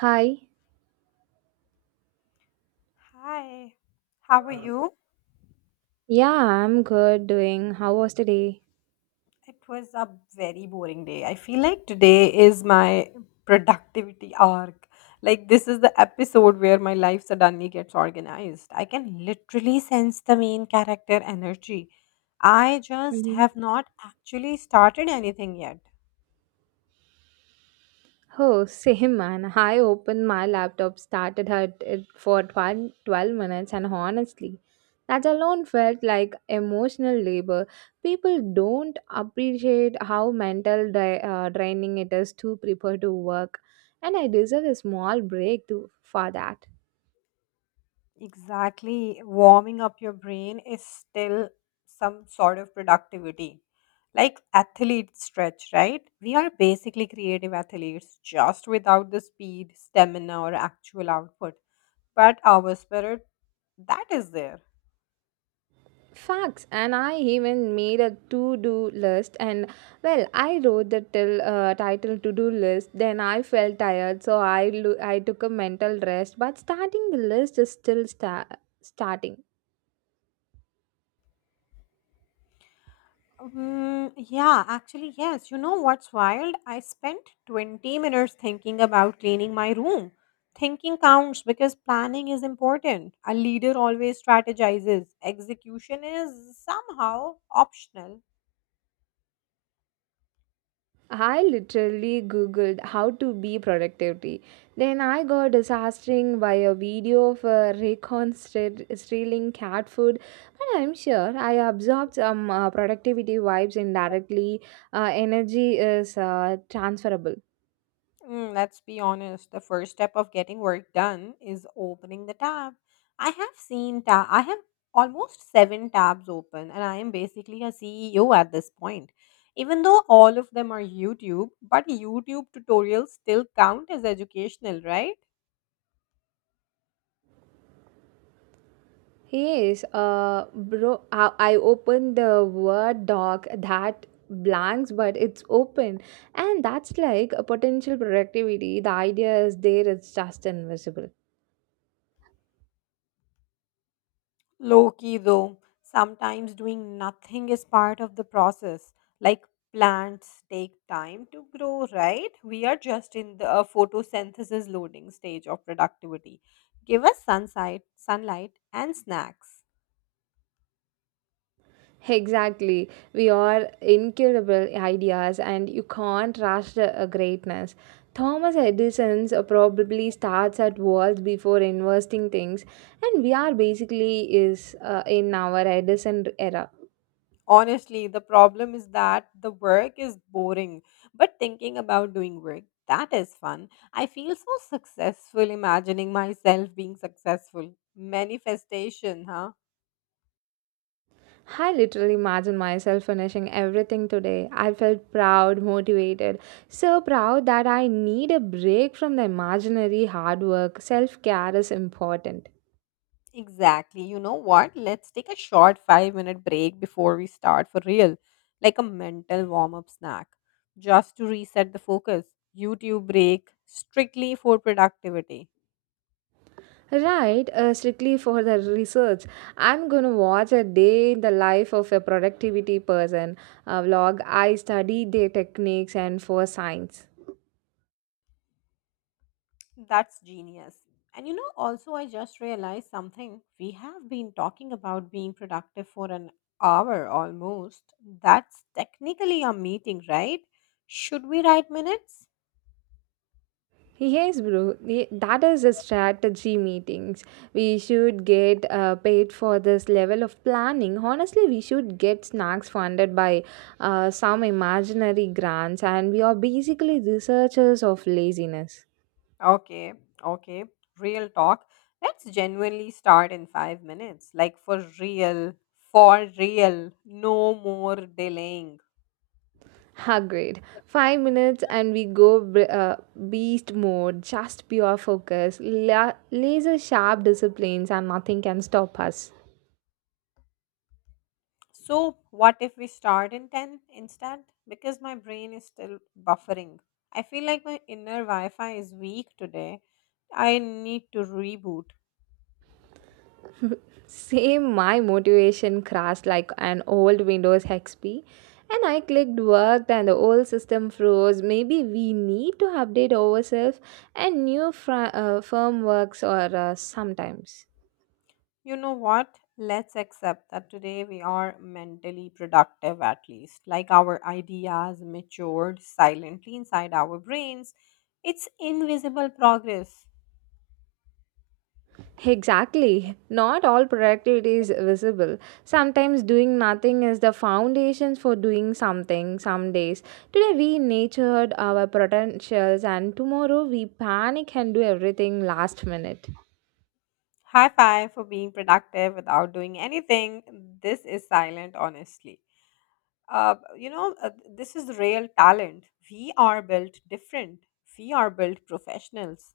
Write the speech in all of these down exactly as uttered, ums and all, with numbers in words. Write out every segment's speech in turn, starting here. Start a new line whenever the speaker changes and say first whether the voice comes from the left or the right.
right: Hi.
left: Hi, how are you?
right: Yeah, I'm good doing. How was the day?
left: It was a very boring day. I feel like today is my productivity arc. Like, this is the episode where my life suddenly gets organized. I can literally sense the main character energy. I just
right: hmm
left: have not actually started anything yet.
right: Oh, same, man. I opened my laptop, started at it for twelve twelve minutes, and honestly, that alone felt like emotional labor. People don't appreciate how mental dra- uh, draining it is to prepare to work, and I deserve a small break to, for that.
left: Exactly. Warming up your brain is still some sort of productivity. Like athlete stretch, right? We are basically creative athletes, just without the speed, stamina, or actual output. But our spirit, that is there.
right: Facts, and I even made a to do list. And well, I wrote the till, uh, title to do list. Then I felt tired, so I lo- I took a mental rest. But starting the list is still sta- starting.
left: Mm, yeah, actually, yes. You know what's wild? I spent twenty minutes thinking about cleaning my room. Thinking counts because planning is important. A leader always strategizes, execution is somehow optional.
right: I literally googled how to be productivity. Then I got disastering by a video of a recon stre- stealing cat food. But I'm sure I absorbed some uh, productivity vibes indirectly. Uh, energy is uh, transferable.
left: Mm, let's be honest, the first step of getting work done is opening the tab. I have seen ta- I have almost seven tabs open, and I am basically a C E O at this point. Even though all of them are YouTube, but YouTube tutorials still count as educational, right?
right: Yes, uh, bro, I, I opened the Word doc that blanks, but it's open. And that's like a potential productivity. The idea is there, it's just invisible.
left: Low key though, sometimes doing nothing is part of the process. Like plants take time to grow, right? We are just in the uh, photosynthesis loading stage of productivity. Give us sunlight, sunlight and snacks.
right: Exactly. We are incurable ideas, and you can't rush the uh, greatness. Thomas Edison's uh, probably starts at walls before investing things, and we are basically is uh, in our Edison era.
left: Honestly, the problem is that the work is boring, but thinking about doing work, that is fun. I feel so successful imagining myself being successful. Manifestation, huh?
right: I literally imagine myself finishing everything today. I felt proud, motivated, so proud that I need a break from the imaginary hard work. Self care is important.
left: Exactly. You know what? Let's take a short five minute break before we start for real, like a mental warm up snack, just to reset the focus. YouTube break, strictly for productivity.
right: Right, uh, strictly for the research. I'm gonna watch a day in the life of a productivity person, a vlog. I study their techniques and for science.
left: That's genius. And you know, also, I just realized something. We have been talking about being productive for an hour almost. That's technically a meeting, right? Should we write minutes?
right: Yes, bro. Ye- That is a strategy meetings. We should get uh, paid for this level of planning. Honestly, we should get snacks funded by uh, some imaginary grants, and we are basically researchers of laziness.
left: Okay, okay. Real talk. Let's genuinely start in five minutes. Like for real, for real. No more delaying.
right: Agreed. Five minutes and we go b- uh, beast mode, just pure focus, la- laser sharp disciplines, and nothing can stop us.
left: So, what if we start in ten instead? Because my brain is still buffering. I feel like my inner Wi Fi is weak today. I need to reboot.
right: Same, my motivation crashed like an old Windows X P, and I clicked worked, and the old system froze. Maybe we need to update ourselves and new fr- uh, firm works or uh, sometimes.
left: You know what? Let's accept that today we are mentally productive at least. Like our ideas matured silently inside our brains. It's invisible progress.
right: Exactly. Not all productivity is visible. Sometimes doing nothing is the foundations for doing something some days. Today we nurtured our potentials and tomorrow we panic and do everything last minute.
left: High five for being productive without doing anything. This is silent, honestly. Uh, you know, uh, this is real talent. We are built different. We are built professionals.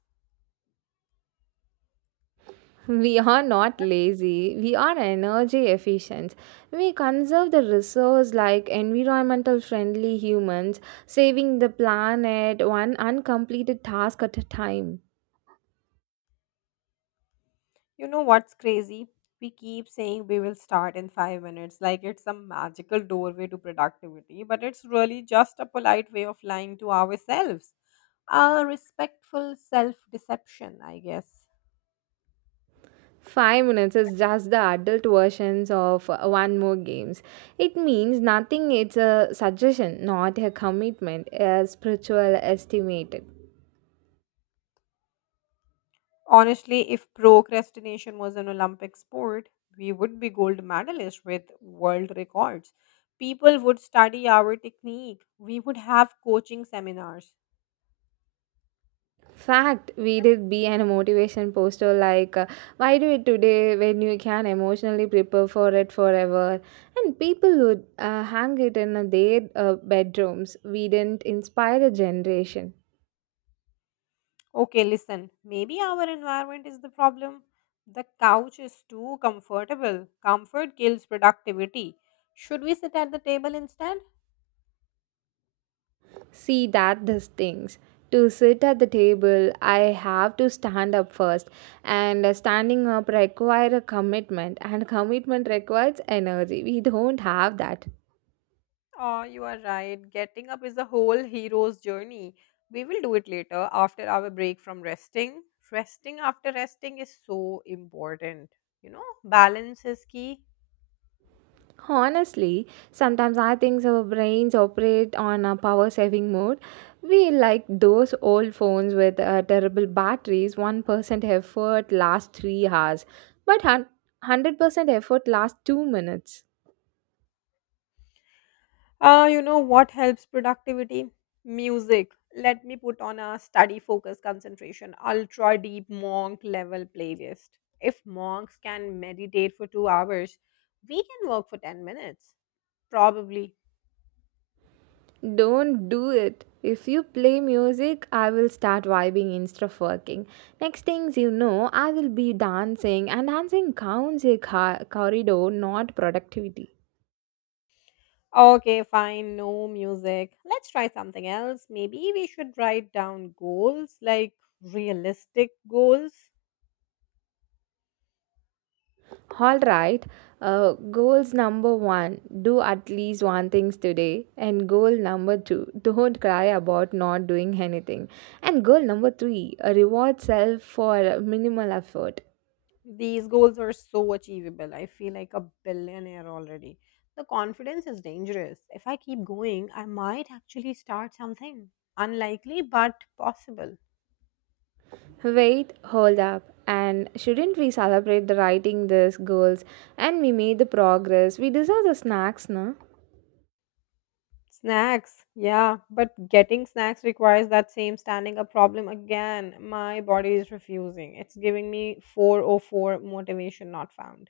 right: We are not lazy, we are energy efficient. We conserve the resource like environmental friendly humans, saving the planet one uncompleted task at a time.
left: You know what's crazy? We keep saying we will start in five minutes, like it's some magical doorway to productivity, but it's really just a polite way of lying to ourselves. A respectful self deception, I guess.
right: five minutes is just the adult versions of uh, one more games. It means nothing, it's a suggestion, not a commitment, a spiritual estimate.
left: Honestly, if procrastination was an Olympic sport, we would be gold medalists with world records. People would study our technique. We would have coaching seminars.
right: Fact, we did be an motivation poster like, uh, why do it today when you can emotionally prepare for it forever? And people would uh, hang it in uh, their uh, bedrooms. We didn't inspire a generation.
left: Okay, listen, maybe our environment is the problem. The couch is too comfortable. Comfort kills productivity. Should we sit at the table instead?
right: See that these things. To sit at the table, I have to stand up first. And uh, standing up require a commitment, and commitment requires energy. We don't have that.
left: Oh, you are right. Getting up is a whole hero's journey. We will do it later after our break from resting. Resting after resting is so important. You know, balance is key.
right: Honestly, sometimes I think our brains operate on a power saving mode. We like those old phones with uh, terrible batteries, one percent effort lasts three hours, but hun- one hundred percent effort lasts two minutes.
left: Uh, you know what helps productivity? Music. Let me put on a study focus concentration, ultra deep monk level playlist. If monks can meditate for two hours, we can work for ten minutes. Probably.
right: Don't do it. If you play music, I will start vibing instead of working. Next things you know, I will be dancing, and dancing counts a ca- corridor, not productivity.
left: Okay, fine, no music. Let's try something else. Maybe we should write down goals, like realistic goals.
right: All right. Uh, goals number one do at least one things today. And goal number two don't cry about not doing anything. And goal number three uh, reward self for minimal effort.
left: These goals are so achievable. I feel like a billionaire already. The confidence is dangerous. If I keep going, I might actually start something. Unlikely, but possible.
right: Wait, hold up. And shouldn't we celebrate the writing these goals? And we made the progress. We deserve the snacks, no?
left: Snacks, yeah, but getting snacks requires that same standing up problem again. My body is refusing. It's giving me four oh four motivation not found.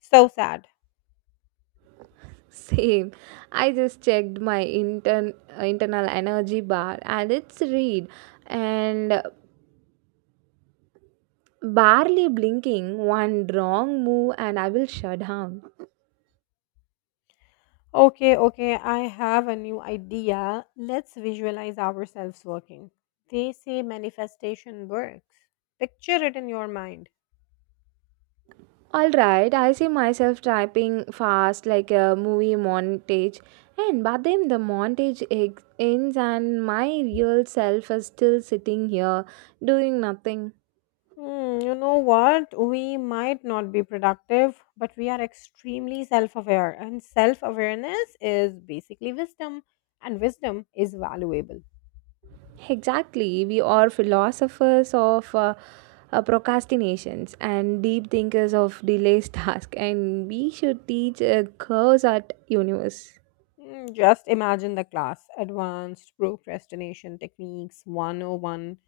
left: So sad.
right: Same. I just checked my intern, uh, internal energy bar and it's read. And barely blinking, one wrong move and I will shut down.
left: Okay, okay, I have a new idea. Let's visualize ourselves working. They say manifestation works. Picture it in your mind.
right: Alright, I see myself typing fast like a movie montage, and but then the montage ex- ends, and my real self is still sitting here doing nothing.
left: Hmm, you know what? We might not be productive, but we are extremely self aware, and self awareness is basically wisdom, and wisdom is valuable.
right: Exactly, we are philosophers of uh, uh, procrastinations and deep thinkers of delays task, and we should teach a curse at universe.
left: Mm, just imagine the class advanced procrastination techniques one oh one.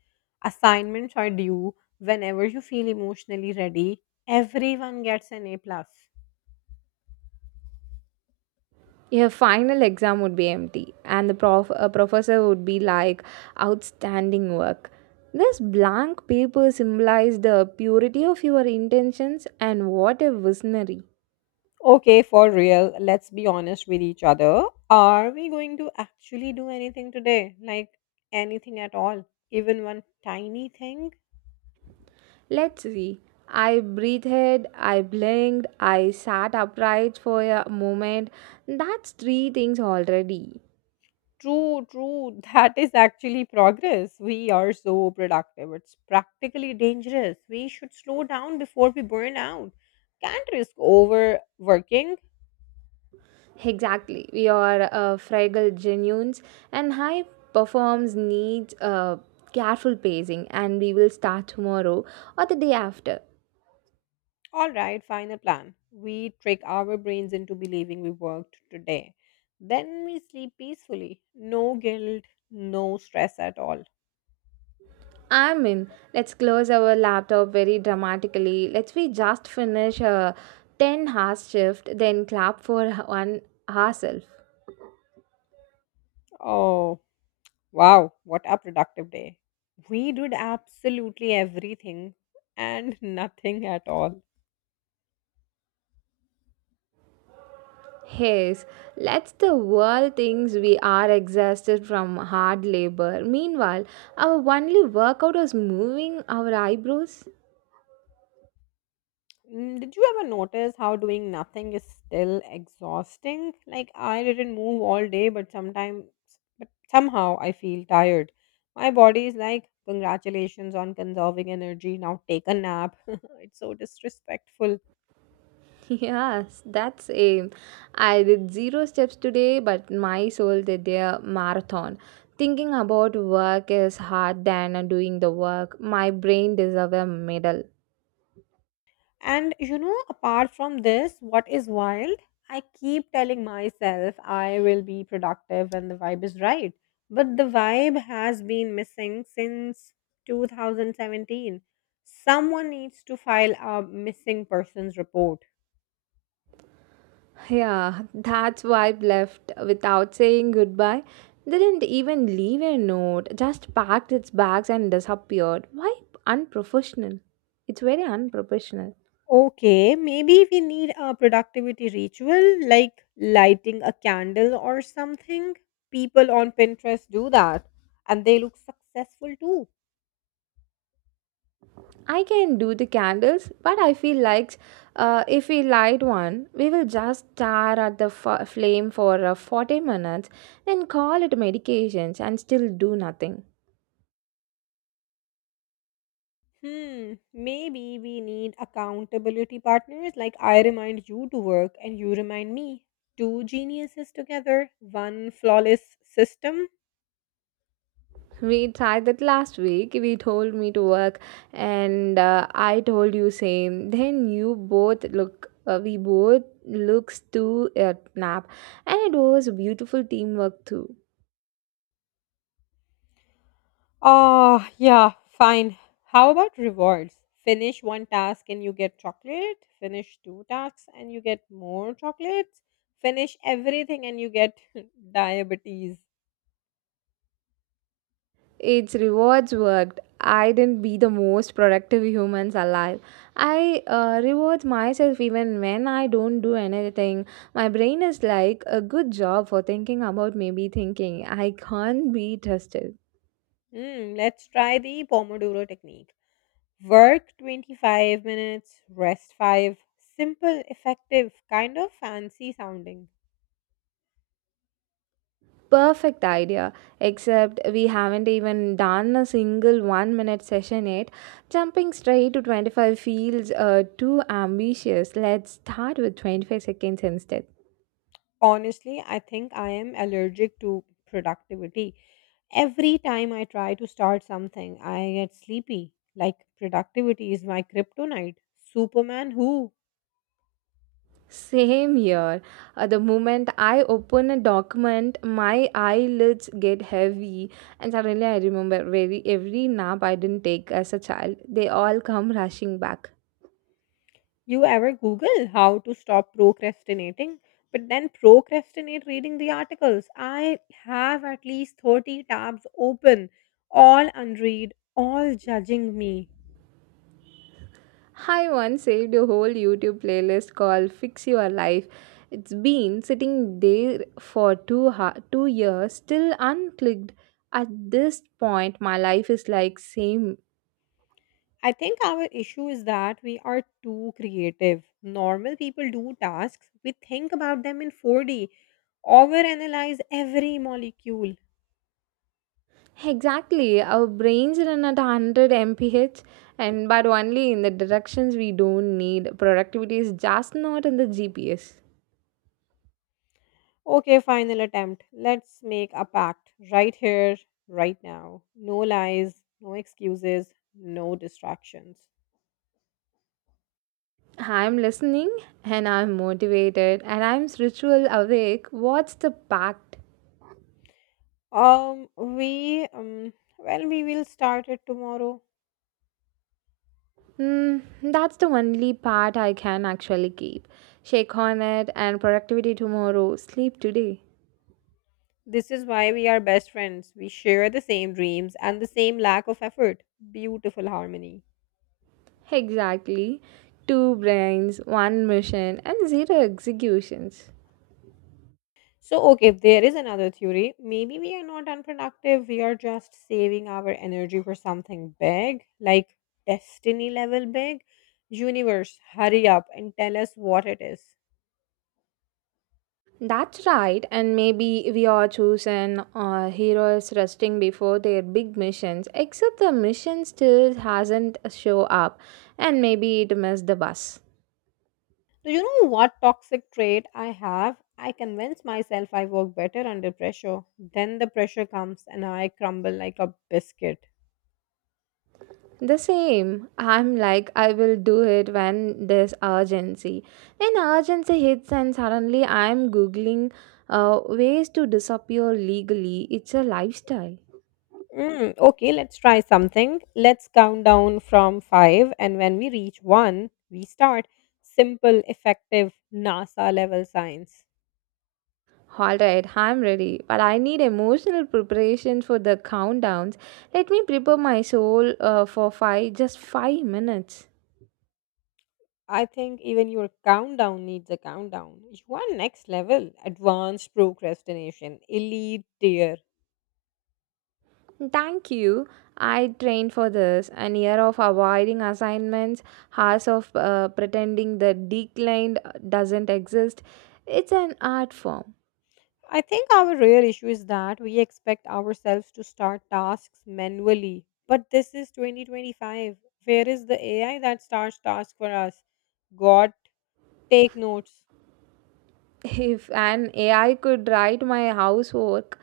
left: Assignments are due whenever you feel emotionally ready. Everyone gets an A plus.
right: Your final exam would be empty, and the prof- a professor would be like, outstanding work. This blank paper symbolizes the purity of your intentions, and what a visionary.
left: Okay, for real, let's be honest with each other. Are we going to actually do anything today? Like anything at all? Even one tiny thing?
right: Let's see. I breathed, I blinked, I sat upright for a moment. That's three things already.
left: True, true. That is actually progress. We are so productive. It's practically dangerous. We should slow down before we burn out. Can't risk overworking.
right: Exactly. We are uh, fragile genuines, and high performs needs uh, careful pacing, and we will start tomorrow or the day after.
left: All right, final plan. We trick our brains into believing we worked today. Then we sleep peacefully. No guilt, no stress at all.
right: I mean, let's close our laptop very dramatically. Let's we just finish a ten hour shift, then clap for one ourselves.
left: Oh, wow. What a productive day. We did absolutely everything and nothing at all.
right: Yes, let's the world thinks we are exhausted from hard labor. Meanwhile, our only workout is moving our eyebrows.
left: Mm, did you ever notice how doing nothing is still exhausting? Like I didn't move all day, but sometimes, but somehow I feel tired. My body is like, congratulations on conserving energy. Now take a nap. It's so disrespectful.
right: Yes, that's aim. I did zero steps today, but my soul did their marathon. Thinking about work is hard than doing the work. My brain deserves a medal.
left: And you know, apart from this, what is wild? I keep telling myself I will be productive when the vibe is right. But the vibe has been missing since two thousand seventeen. Someone needs to file a missing persons report.
right: Yeah, that's why I left without saying goodbye. Didn't even leave a note, just packed its bags and disappeared. Why unprofessional? It's very unprofessional.
left: Okay, maybe we need a productivity ritual like lighting a candle or something. People on Pinterest do that and they look successful too.
right: I can do the candles, but I feel like uh, if we light one, we will just stare at the f- flame for uh, forty minutes, then call it medications and still do nothing.
left: Hmm, maybe we need accountability partners, like I remind you to work and you remind me. Two geniuses together, one flawless system.
right: We tried that last week. We told me to work, and uh, I told you same. Then you both look. Uh, we both looks to a nap, and it was a beautiful teamwork too.
left: Ah, yeah, fine. How about rewards? Finish one task and you get chocolate, finish two tasks and you get more chocolates, finish everything and you get diabetes.
right: Its rewards worked. I didn't be the most productive humans alive. I uh, reward myself even when I don't do anything. My brain is like a good job for thinking about maybe thinking. I can't be trusted.
left: Hmm, let's try the Pomodoro technique. Work twenty-five minutes, rest five. Simple, effective, kind of fancy sounding.
right: Perfect idea. Except we haven't even done a single one minute session yet. Jumping straight to twenty-five feels uh, too ambitious. Let's start with twenty-five seconds instead.
left: Honestly, I think I am allergic to productivity. Every time I try to start something, I get sleepy. Like, productivity is my kryptonite. Superman, who?
right: Same here. At the moment I open a document, my eyelids get heavy, and suddenly I remember very every nap I didn't take as a child. They all come rushing back.
left: You ever Google how to stop procrastinating, but then procrastinate reading the articles? I have at least thirty tabs open, all unread, all judging me.
right: I once saved a whole YouTube playlist called "Fix Your Life." It's been sitting there for two ha- two years, still unclicked. At this point, my life is like same.
left: I think our issue is that we are too creative. Normal people do tasks, we think about them in four D, overanalyze every molecule.
right: Exactly. Our brains run at one hundred miles per hour and but only in the directions we don't need. Productivity is just not in the G P S.
left: Okay, final attempt. Let's make a pact right here, right now. No lies, no excuses, no distractions.
right: I'm listening and I'm motivated and I'm spiritual awake. What's the pact?
left: Um, we, um, well, we will start it tomorrow.
right: Hmm, that's the only part I can actually keep. Shake on it and productivity tomorrow, sleep today.
left: This is why we are best friends. We share the same dreams and the same lack of effort. Beautiful harmony.
right: Exactly. Two brains, one mission, and zero executions.
left: So, okay, there is another theory. Maybe we are not unproductive. We are just saving our energy for something big, like destiny level big. Universe, hurry up and tell us what it is.
right: That's right, and maybe we are chosen uh, heroes resting before their big missions, except the mission still hasn't show up, and maybe it missed the bus.
left: Do you know what toxic trait I have? I convince myself I work better under pressure. Then the pressure comes and I crumble like a biscuit.
right: The same, I'm like, I will do it when there's urgency. Then urgency hits, and suddenly I'm googling uh, ways to disappear legally. It's a lifestyle.
left: Mm, okay, let's try something. Let's count down from five, and when we reach one, we start. Simple, effective NASA level science.
right: All right, I'm ready, but I need emotional preparation for the countdowns. Let me prepare my soul uh, for five, just five minutes.
left: I think even your countdown needs a countdown. You are next level, advanced procrastination, elite tier.
right: Thank you. I trained for this an year of avoiding assignments, hours of uh, pretending the decline doesn't exist. It's an art form.
left: I think our real issue is that we expect ourselves to start tasks manually. But this is twenty twenty-five. Where is the A I that starts tasks for us? God, take notes.
right: If an A I could write my housework,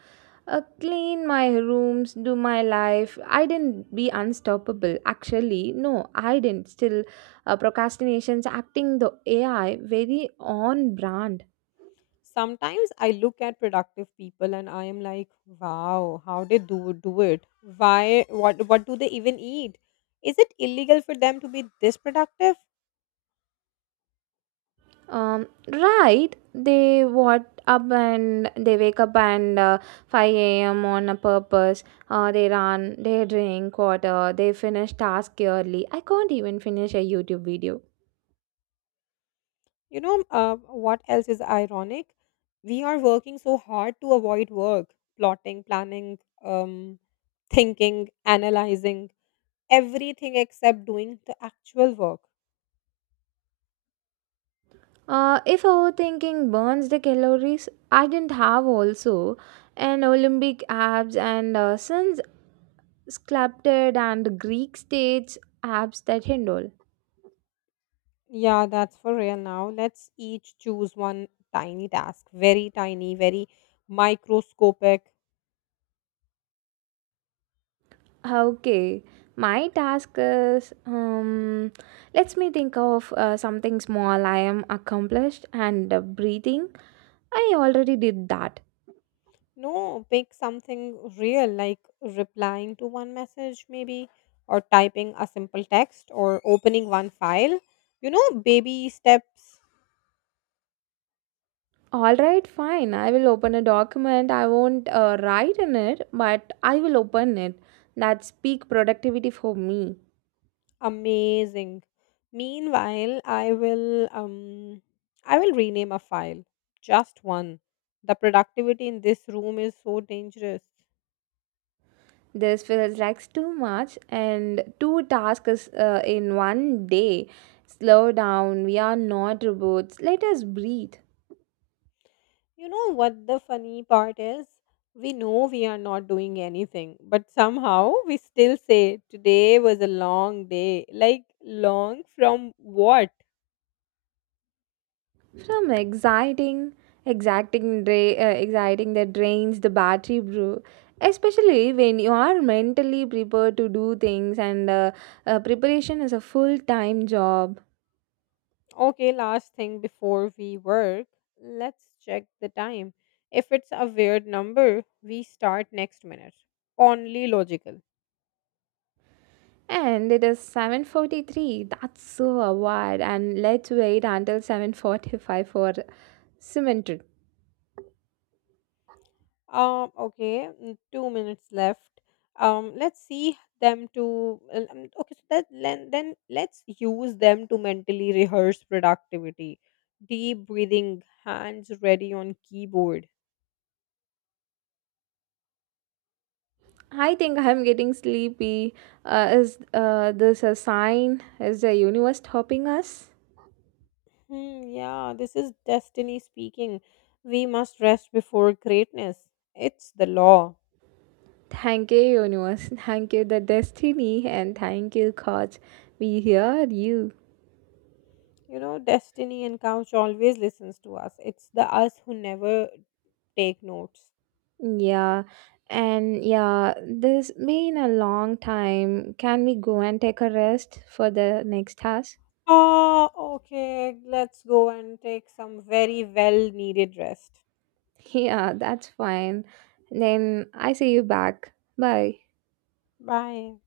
right: uh, clean my rooms, do my life, I didn't be unstoppable. Actually, no, I didn't. Still, uh, procrastination's acting the A I very on brand.
left: Sometimes I look at productive people and I am like, wow, how they do do it? Why what what do they even eat? Is it illegal for them to be this productive?
right: Um, right, they what up and they wake up and uh, five a m on a purpose. Uh, they run, they drink water, they finish task early. I can't even finish a YouTube video.
left: You know, uh, what else is ironic? We are working so hard to avoid work, plotting, planning, um, thinking, analyzing, everything except doing the actual work.
right: Uh, if overthinking burns the calories, I didn't have also an Olympic abs and uh, since sculpted and Greek states abs that handle.
left: Yeah, that's for real now. Let's each choose one tiny task, very tiny, very microscopic.
right: Okay, my task is um, let me think of uh, something small I am accomplished and uh, breathing. I already did that.
left: No, pick something real like replying to one message, maybe, or typing a simple text or opening one file. You know, baby steps.
right: All right, fine. I will open a document. I won't uh, write in it, but I will open it. That's peak productivity for me.
left: Amazing. Meanwhile, I will um I will rename a file. Just one. The productivity in this room is so dangerous.
right: This feels like too much, and two tasks uh, in one day. Slow down, we are not robots. Let us breathe.
left: You know what the funny part is? We know we are not doing anything, but somehow we still say today was a long day. Like, long from what?
right: From exciting, exacting, dra- uh, exciting that drains the battery, bro. Especially when you are mentally prepared to do things, and uh, uh, preparation is a full time job.
left: Okay, last thing before we work, let's check the time. If it's a weird number, we start next minute. Only logical.
right: And it is seven forty-three. That's so awkward. And let's wait until seven forty-five for cement.
left: Um, okay, mm, two minutes left. Um, let's see them to. l- um, Okay, so that then then let's use them to mentally rehearse productivity, deep breathing, hands ready on keyboard.
right: I think I'm getting sleepy. Uh, is uh, this a sign? Is the universe helping us?
left: Hmm, yeah, this is destiny speaking. We must rest before greatness. It's the law.
right: Thank you, universe. Thank you, the destiny, and thank you, God. We hear you.
left: You know, destiny and couch always listens to us. It's the us who never take notes.
right: Yeah, and yeah, this been a long time. Can we go and take a rest for the next task?
left: Oh, okay. Let's go and take some very well needed rest.
right: Yeah, that's fine. Then I see you back. Bye.
left: Bye.